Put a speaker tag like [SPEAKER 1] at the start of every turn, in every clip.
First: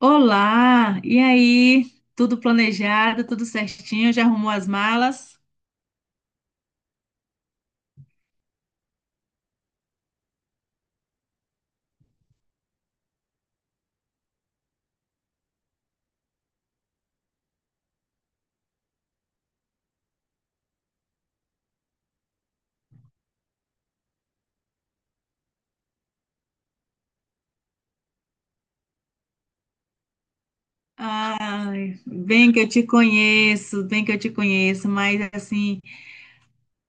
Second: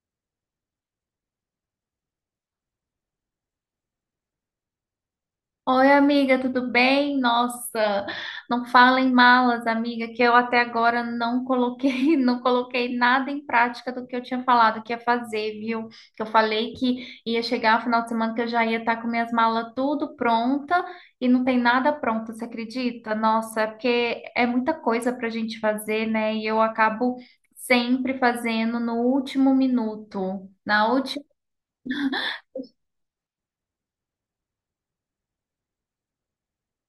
[SPEAKER 1] Olá, e aí? Tudo planejado, tudo certinho? Já arrumou as malas?
[SPEAKER 2] Oi, amiga, tudo bem? Nossa, não fala em malas, amiga, que eu até agora não coloquei, não coloquei nada em prática do que eu tinha falado que ia fazer, viu? Que eu falei que ia chegar no final de semana que eu já ia estar com minhas malas tudo pronta e não tem nada pronto, você acredita? Nossa, é porque é muita coisa pra gente fazer, né? E eu acabo sempre fazendo no último minuto, na.
[SPEAKER 1] Ai, bem que eu te conheço, bem que eu te conheço, mas assim,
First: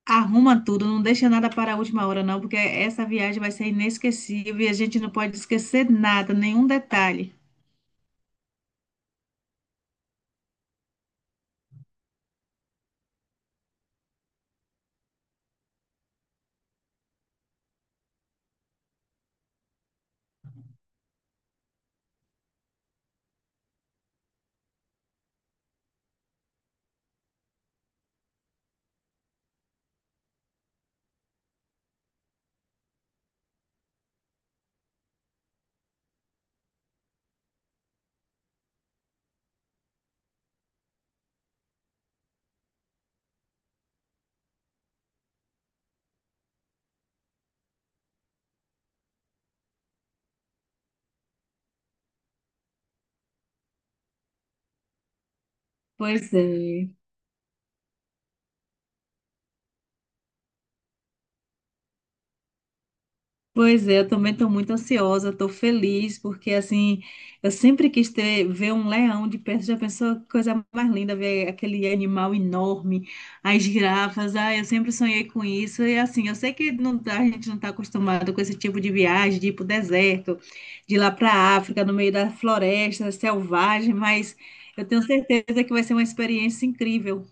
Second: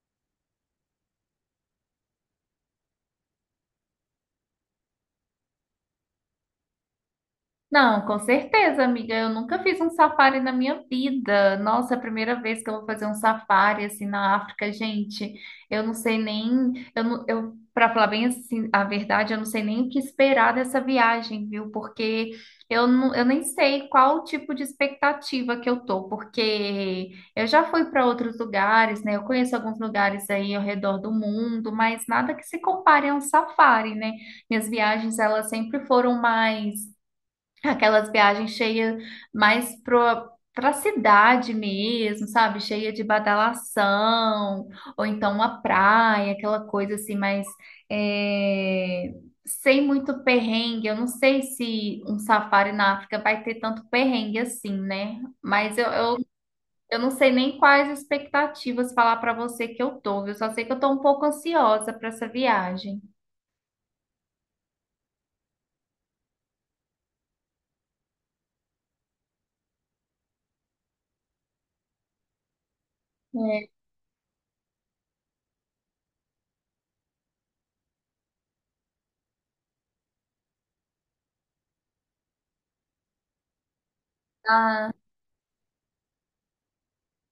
[SPEAKER 1] arruma tudo, não deixa nada para a última hora, não, porque essa viagem vai ser inesquecível e a gente não pode esquecer nada, nenhum detalhe.
[SPEAKER 2] Não, com certeza, amiga. Eu nunca fiz um safari na minha vida. Nossa, é a primeira vez que eu vou fazer um safari assim na África, gente. Eu não sei nem, eu, não- eu para falar bem assim, a verdade, eu não sei nem o que esperar dessa viagem, viu? Porque eu nem sei qual tipo de expectativa que eu tô, porque eu já fui para outros lugares, né? Eu conheço alguns lugares aí ao redor do mundo, mas nada que se compare a um safari, né? Minhas viagens, elas sempre foram mais. Aquelas viagens cheias mais pro, pra cidade mesmo, sabe? Cheia de badalação, ou então uma praia, aquela coisa assim, mas é, sem muito perrengue. Eu não sei se um safari na África vai ter tanto perrengue assim, né? Mas
[SPEAKER 1] Pois é.
[SPEAKER 2] eu não sei nem quais expectativas falar pra você que eu tô, viu? Eu só sei que eu tô um pouco ansiosa pra essa viagem.
[SPEAKER 1] Pois é, eu também estou muito ansiosa, estou feliz, porque assim, eu sempre quis ver um leão de perto, já pensou que coisa mais linda, ver aquele animal enorme, as
[SPEAKER 2] É.
[SPEAKER 1] girafas, ah, eu sempre sonhei com isso, e assim, eu sei que não, a gente não está acostumado com esse tipo de viagem, de ir para o deserto, de ir lá para a África, no meio da floresta selvagem, mas eu tenho certeza que vai ser uma experiência incrível.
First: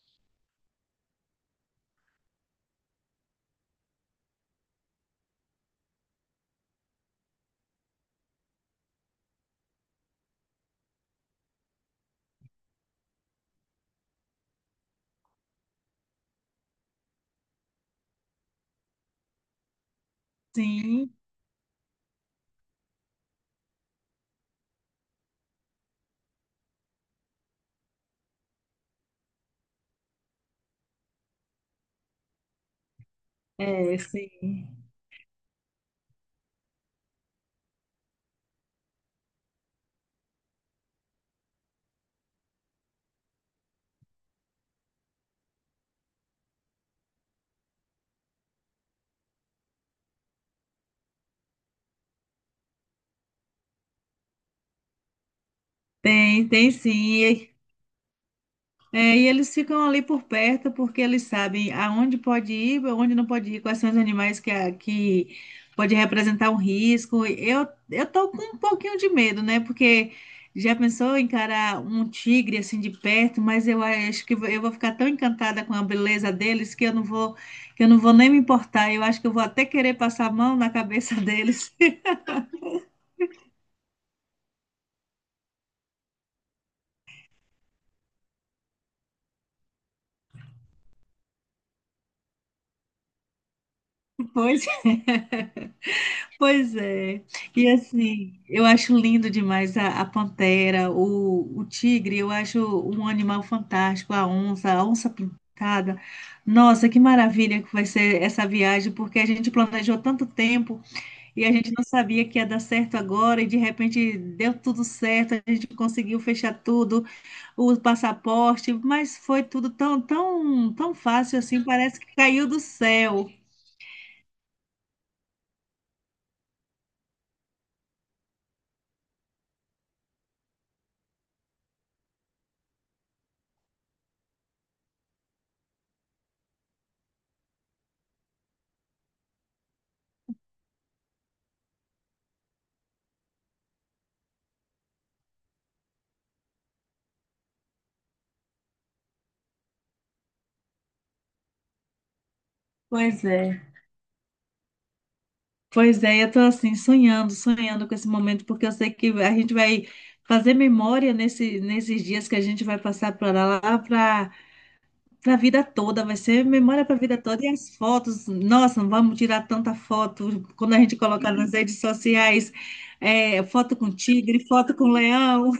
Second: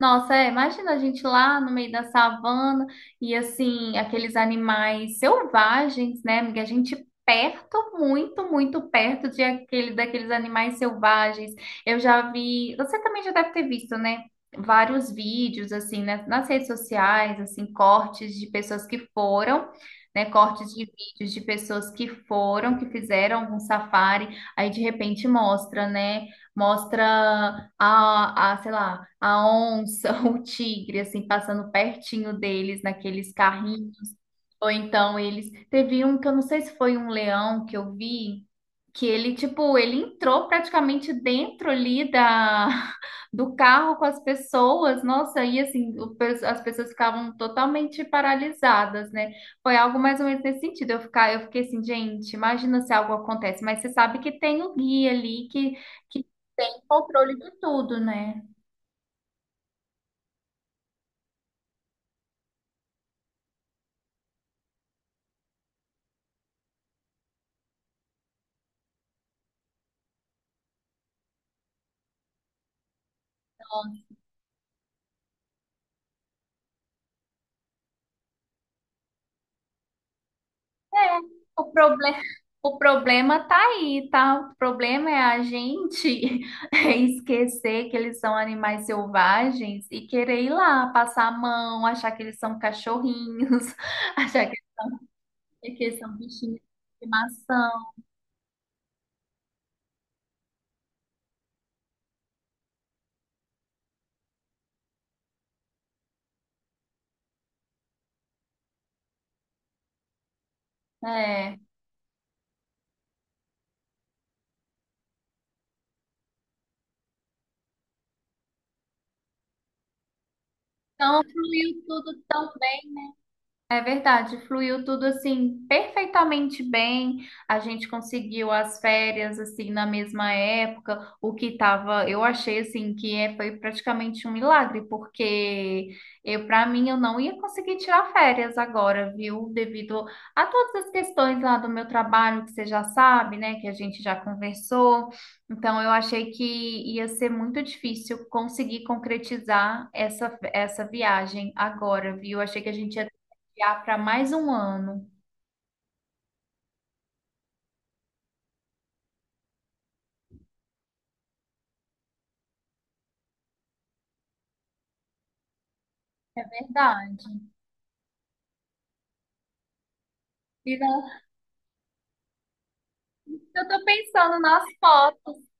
[SPEAKER 2] Nossa, é, imagina a gente lá no meio da savana e assim, aqueles animais selvagens, né, amiga? A gente perto, muito perto de aquele, daqueles animais selvagens. Eu já vi, você também já deve ter visto, né? Vários vídeos, assim, né, nas redes sociais, assim, cortes de pessoas que foram, né? Cortes de
[SPEAKER 1] Sim,
[SPEAKER 2] vídeos de pessoas que foram, que fizeram algum safari, aí de repente mostra, né? Mostra sei lá, a onça, o tigre, assim, passando pertinho deles naqueles
[SPEAKER 1] é,
[SPEAKER 2] carrinhos. Ou
[SPEAKER 1] sim.
[SPEAKER 2] então eles. Teve um que eu não sei se foi um leão que eu vi, que ele, tipo, ele entrou praticamente dentro ali do carro com as pessoas. Nossa, aí assim, as pessoas ficavam totalmente paralisadas, né? Foi algo mais ou menos nesse sentido. Eu fiquei assim, gente, imagina se algo acontece, mas você sabe que tem o guia ali que. Que
[SPEAKER 1] Tem, tem
[SPEAKER 2] controle
[SPEAKER 1] sim.
[SPEAKER 2] de tudo, né?
[SPEAKER 1] É, e eles ficam ali por perto porque eles sabem aonde pode ir, aonde não pode ir, quais são os animais que pode representar um risco. Eu tô com um pouquinho de medo, né? Porque já pensou em encarar um tigre assim de perto, mas eu acho que eu vou ficar tão encantada com a beleza deles que eu não vou, que eu não vou nem me importar. Eu acho que eu vou até querer passar a mão na cabeça
[SPEAKER 2] É, o
[SPEAKER 1] deles
[SPEAKER 2] problema, o problema tá aí, tá? O problema é a gente esquecer que eles são animais selvagens e querer ir lá, passar a mão, achar que eles são cachorrinhos, achar que,
[SPEAKER 1] depois.
[SPEAKER 2] que eles são bichinhos de
[SPEAKER 1] Pois é. E
[SPEAKER 2] estimação.
[SPEAKER 1] assim, eu acho lindo demais a pantera, o tigre, eu acho um animal fantástico, a onça pintada. Nossa, que maravilha que vai ser essa viagem, porque a gente planejou tanto tempo e a
[SPEAKER 2] É.
[SPEAKER 1] gente não sabia que ia dar certo agora, e de repente deu tudo certo, a gente conseguiu fechar tudo, o passaporte, mas foi tudo tão, tão, tão
[SPEAKER 2] Então,
[SPEAKER 1] fácil assim,
[SPEAKER 2] fluiu
[SPEAKER 1] parece que
[SPEAKER 2] tudo
[SPEAKER 1] caiu
[SPEAKER 2] tão.
[SPEAKER 1] do céu.
[SPEAKER 2] É verdade, fluiu tudo assim perfeitamente bem. A gente conseguiu as férias assim na mesma época, o que tava, eu achei assim que é, foi praticamente um milagre, porque eu para mim eu não ia conseguir tirar férias agora, viu? Devido a todas as questões lá do meu trabalho que você já sabe, né, que a gente já conversou. Então eu achei que ia ser muito difícil conseguir concretizar essa viagem agora, viu? Achei que a gente ia
[SPEAKER 1] Pois é.
[SPEAKER 2] adiar para mais um ano.
[SPEAKER 1] Pois é, eu tô assim, sonhando, sonhando com esse momento, porque eu sei que a gente vai fazer memória nesses dias que a gente vai passar para lá, para a vida toda, vai
[SPEAKER 2] É
[SPEAKER 1] ser memória para a vida
[SPEAKER 2] verdade.
[SPEAKER 1] toda. E as fotos, nossa, não vamos tirar tanta foto quando
[SPEAKER 2] E
[SPEAKER 1] a gente
[SPEAKER 2] não,
[SPEAKER 1] colocar nas redes sociais, é,
[SPEAKER 2] eu
[SPEAKER 1] foto
[SPEAKER 2] tô
[SPEAKER 1] com
[SPEAKER 2] pensando
[SPEAKER 1] tigre,
[SPEAKER 2] nas
[SPEAKER 1] foto com
[SPEAKER 2] fotos.
[SPEAKER 1] leão.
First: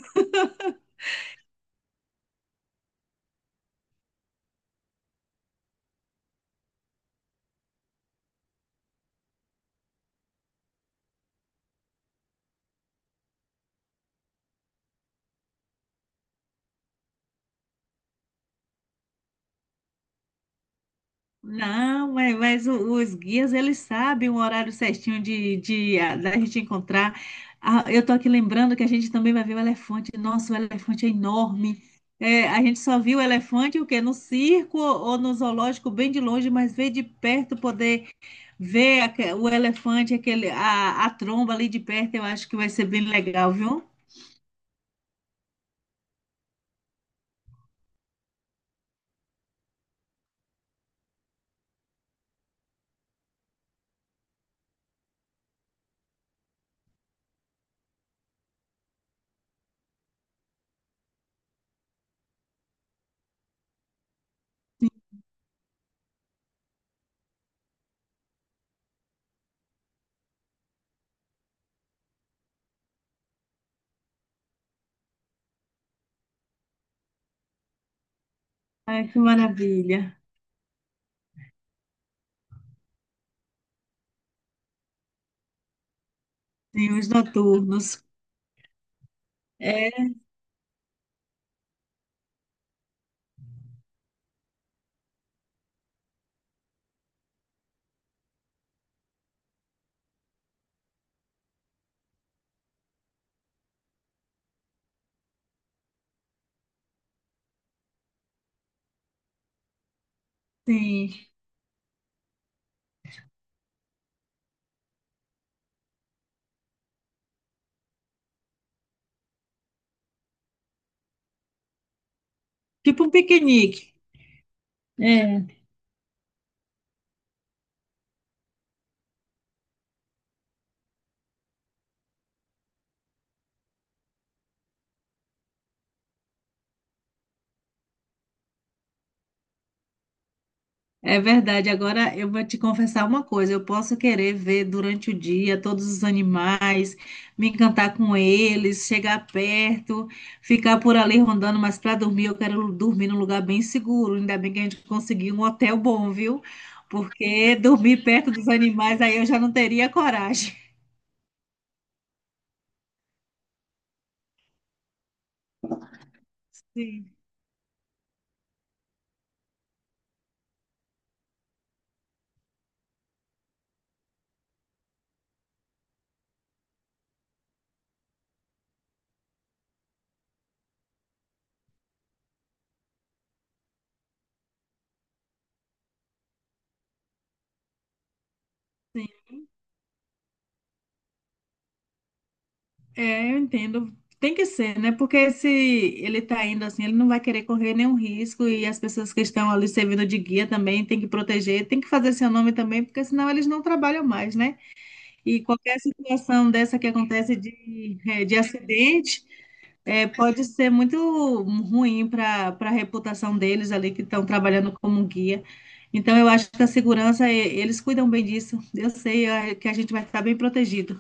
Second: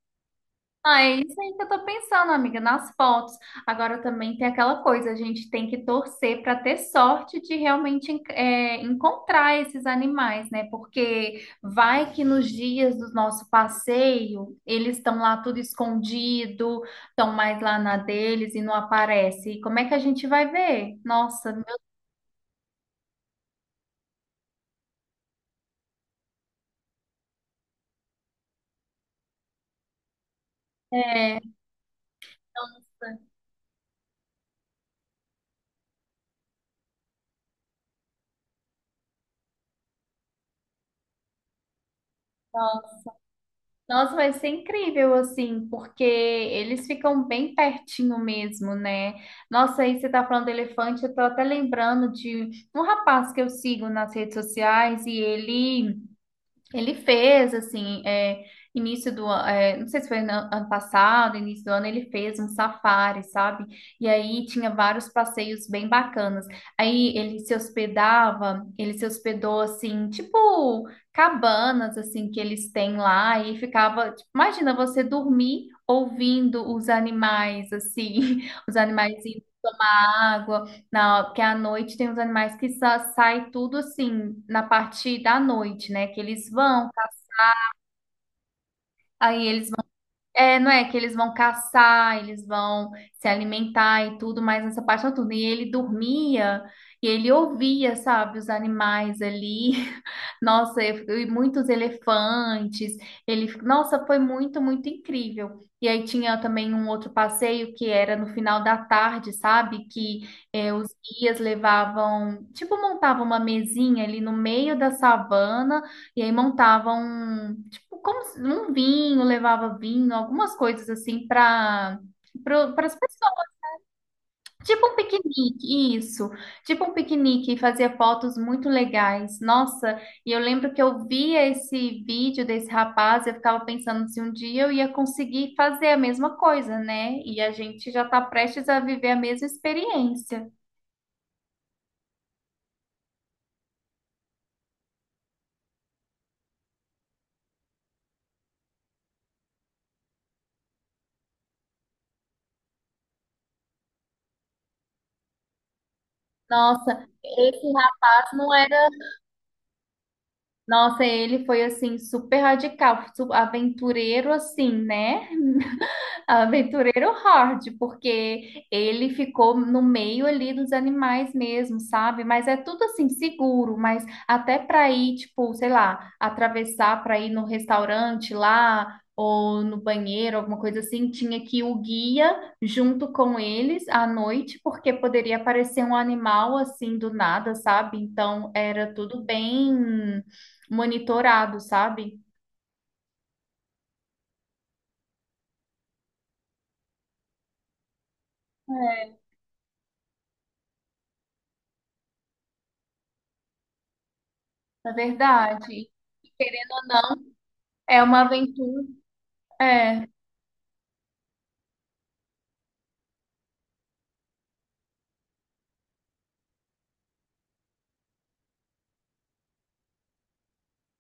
[SPEAKER 2] Ah, é isso aí que eu tô pensando, amiga, nas fotos. Agora também tem aquela coisa, a gente tem que torcer para ter sorte de realmente é, encontrar esses animais, né? Porque vai que nos dias do nosso passeio eles estão lá tudo escondido, estão mais lá na deles e não aparece. E como é que a gente vai ver? Nossa, meu...
[SPEAKER 1] Não, mas os guias, eles sabem o horário certinho da gente encontrar. Ah, eu tô aqui lembrando que a gente também vai ver o elefante. Nossa, o elefante é
[SPEAKER 2] É.
[SPEAKER 1] enorme. É, a gente só viu o elefante o quê? No circo ou no zoológico, bem de longe, mas ver de perto, poder o elefante, aquele, a tromba ali de perto, eu acho que vai ser
[SPEAKER 2] Então,
[SPEAKER 1] bem legal, viu?
[SPEAKER 2] nossa, vai ser incrível, assim, porque eles ficam bem pertinho mesmo, né? Nossa, aí você tá falando do elefante, eu tô até lembrando de um rapaz que eu sigo nas redes sociais e ele. Ele fez, assim, é, início do ano, não sei se foi no ano passado, início do ano, ele fez um safari, sabe? E aí tinha vários passeios bem bacanas. Aí ele se hospedou, assim, tipo cabanas, assim, que eles têm lá, e ficava, tipo, imagina você dormir ouvindo os animais, assim, os
[SPEAKER 1] Ai,
[SPEAKER 2] animais
[SPEAKER 1] que
[SPEAKER 2] indo
[SPEAKER 1] maravilha.
[SPEAKER 2] na água, na, porque à noite tem os animais que sai tudo, assim, na parte da noite, né, que eles vão.
[SPEAKER 1] Sim, os noturnos.
[SPEAKER 2] Aí eles vão,
[SPEAKER 1] É,
[SPEAKER 2] é, não é que eles vão caçar, eles vão se alimentar e tudo, mas nessa parte é noturna. E ele dormia e ele ouvia, sabe, os animais ali. Nossa, eu- e muitos elefantes. Ele, nossa, foi muito, muito incrível. E aí tinha também um outro passeio que era no final da tarde, sabe? Que é, os
[SPEAKER 1] sim.
[SPEAKER 2] guias levavam, tipo, montavam uma mesinha ali no meio da savana. E aí montavam, tipo, como se- um vinho, levava vinho, algumas coisas assim para as
[SPEAKER 1] Tipo um
[SPEAKER 2] pessoas.
[SPEAKER 1] piquenique.
[SPEAKER 2] Tipo um
[SPEAKER 1] É.
[SPEAKER 2] piquenique, isso. Tipo um piquenique, e fazia fotos muito legais. Nossa, e eu lembro que eu via esse vídeo desse rapaz, eu ficava pensando se um dia eu ia conseguir fazer a mesma coisa, né? E a gente já está prestes a viver a mesma experiência.
[SPEAKER 1] É verdade. Agora eu vou te confessar uma coisa. Eu posso querer ver durante o dia todos os animais, me encantar com eles, chegar perto, ficar por ali rondando, mas para dormir eu quero dormir num lugar bem seguro. Ainda bem que a gente conseguiu um hotel bom, viu?
[SPEAKER 2] Nossa,
[SPEAKER 1] Porque
[SPEAKER 2] esse
[SPEAKER 1] dormir
[SPEAKER 2] rapaz
[SPEAKER 1] perto dos
[SPEAKER 2] não era.
[SPEAKER 1] animais aí eu já não teria coragem.
[SPEAKER 2] Nossa, ele foi assim super radical, aventureiro assim, né?
[SPEAKER 1] Sim.
[SPEAKER 2] Aventureiro hard, porque ele ficou no meio ali dos animais mesmo, sabe? Mas é tudo assim seguro, mas até para ir, tipo, sei lá, atravessar para ir no restaurante lá ou no banheiro, alguma coisa assim, tinha que ir o guia junto com eles à noite, porque poderia aparecer um animal assim do nada, sabe? Então era tudo bem monitorado, sabe?
[SPEAKER 1] É, eu entendo. Tem que ser, né? Porque se ele tá indo assim, ele não vai querer correr nenhum risco e as pessoas que estão ali servindo de guia também tem que proteger, tem que fazer seu nome também, porque senão eles não trabalham mais, né?
[SPEAKER 2] É
[SPEAKER 1] E qualquer
[SPEAKER 2] verdade.
[SPEAKER 1] situação dessa que acontece de,
[SPEAKER 2] É uma
[SPEAKER 1] eh, de
[SPEAKER 2] aventura.
[SPEAKER 1] acidente,
[SPEAKER 2] É.
[SPEAKER 1] pode ser muito ruim para a reputação deles ali que estão trabalhando como guia. Então, eu acho que a segurança, eles cuidam bem disso. Eu sei, que a gente vai estar bem protegido.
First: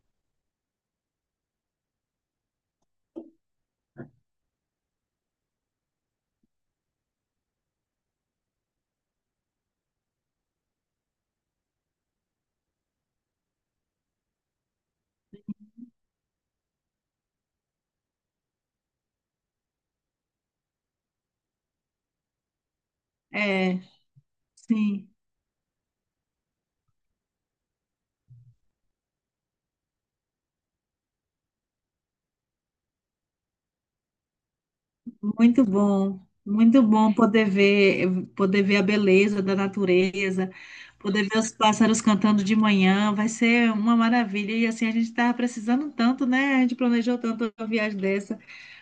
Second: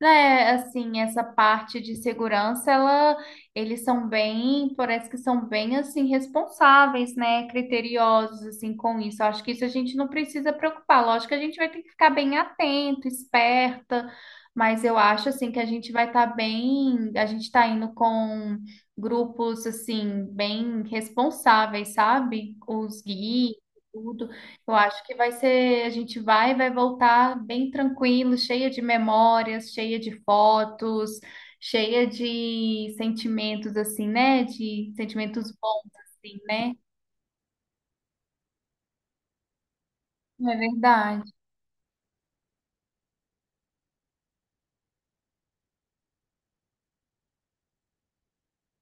[SPEAKER 2] É, assim, essa parte de segurança, ela, eles são bem, parece que são bem, assim, responsáveis, né, criteriosos, assim, com isso. Eu acho que isso a gente não precisa preocupar. Lógico que a gente vai ter que ficar bem atento, esperta, mas eu acho, assim, que a gente vai estar bem, a gente está indo com grupos, assim, bem responsáveis, sabe? Os guias,
[SPEAKER 1] É,
[SPEAKER 2] tudo. Eu acho
[SPEAKER 1] sim.
[SPEAKER 2] que vai ser, vai voltar bem tranquilo, cheia de memórias, cheia de fotos, cheia de sentimentos assim, né? De sentimentos bons assim, né?
[SPEAKER 1] Muito bom poder ver a beleza da natureza,
[SPEAKER 2] É verdade.
[SPEAKER 1] poder ver os pássaros cantando de manhã, vai ser uma maravilha. E assim, a gente estava precisando tanto, né? A gente planejou tanto uma viagem dessa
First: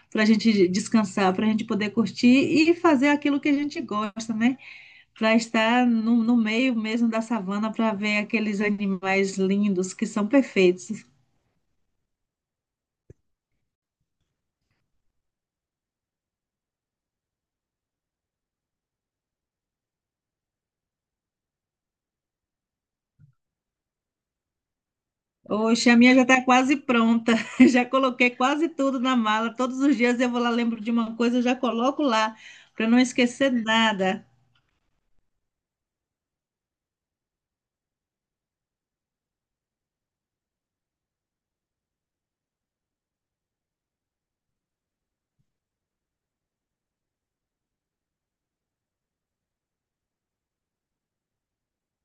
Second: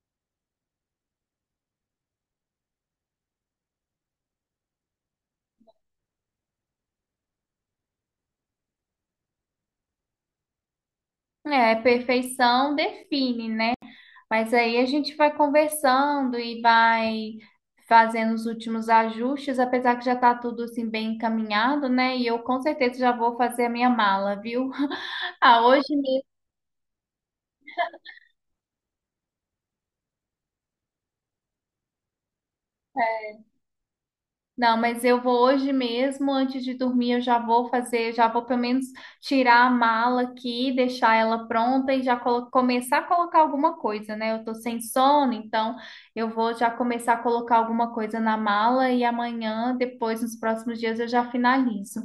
[SPEAKER 1] para a gente descansar, para a gente poder curtir e fazer aquilo que a gente gosta, né? Para estar no meio mesmo da savana, para ver aqueles animais lindos que são perfeitos.
[SPEAKER 2] É, perfeição define, né? Mas aí a gente vai conversando e vai fazendo os últimos ajustes, apesar que já tá tudo assim bem encaminhado, né? E eu com certeza já vou fazer a minha mala, viu? Ah, hoje.
[SPEAKER 1] Oxe, a minha já está quase pronta. Já coloquei quase tudo na mala. Todos os dias eu vou lá, lembro de uma coisa, eu já coloco lá, para não esquecer nada.
[SPEAKER 2] Não, mas eu vou hoje mesmo, antes de dormir, eu já vou fazer, já vou pelo menos tirar a mala aqui, deixar ela pronta e já começar a colocar alguma coisa, né? Eu tô sem sono, então eu vou já começar a colocar alguma coisa na mala e amanhã, depois, nos próximos dias, eu já finalizo.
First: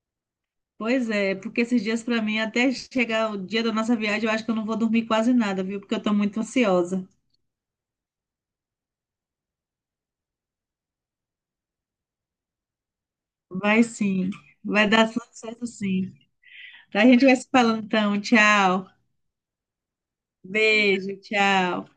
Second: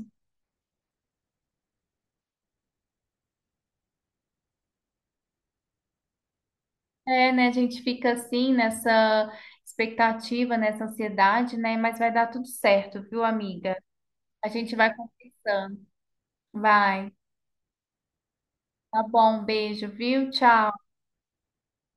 [SPEAKER 1] Pois é, porque esses dias para mim, até chegar o dia da nossa viagem, eu acho que eu não vou dormir quase nada, viu? Porque eu estou muito ansiosa.
[SPEAKER 2] É, né? A gente fica assim nessa expectativa, nessa ansiedade, né? Mas vai dar tudo certo, viu, amiga?
[SPEAKER 1] Vai sim,
[SPEAKER 2] A gente
[SPEAKER 1] vai
[SPEAKER 2] vai
[SPEAKER 1] dar tudo certo
[SPEAKER 2] conversando.
[SPEAKER 1] sim. A
[SPEAKER 2] Vai.
[SPEAKER 1] gente vai se falando então. Tchau.
[SPEAKER 2] Tá bom, um beijo, viu? Tchau.
[SPEAKER 1] Beijo, tchau.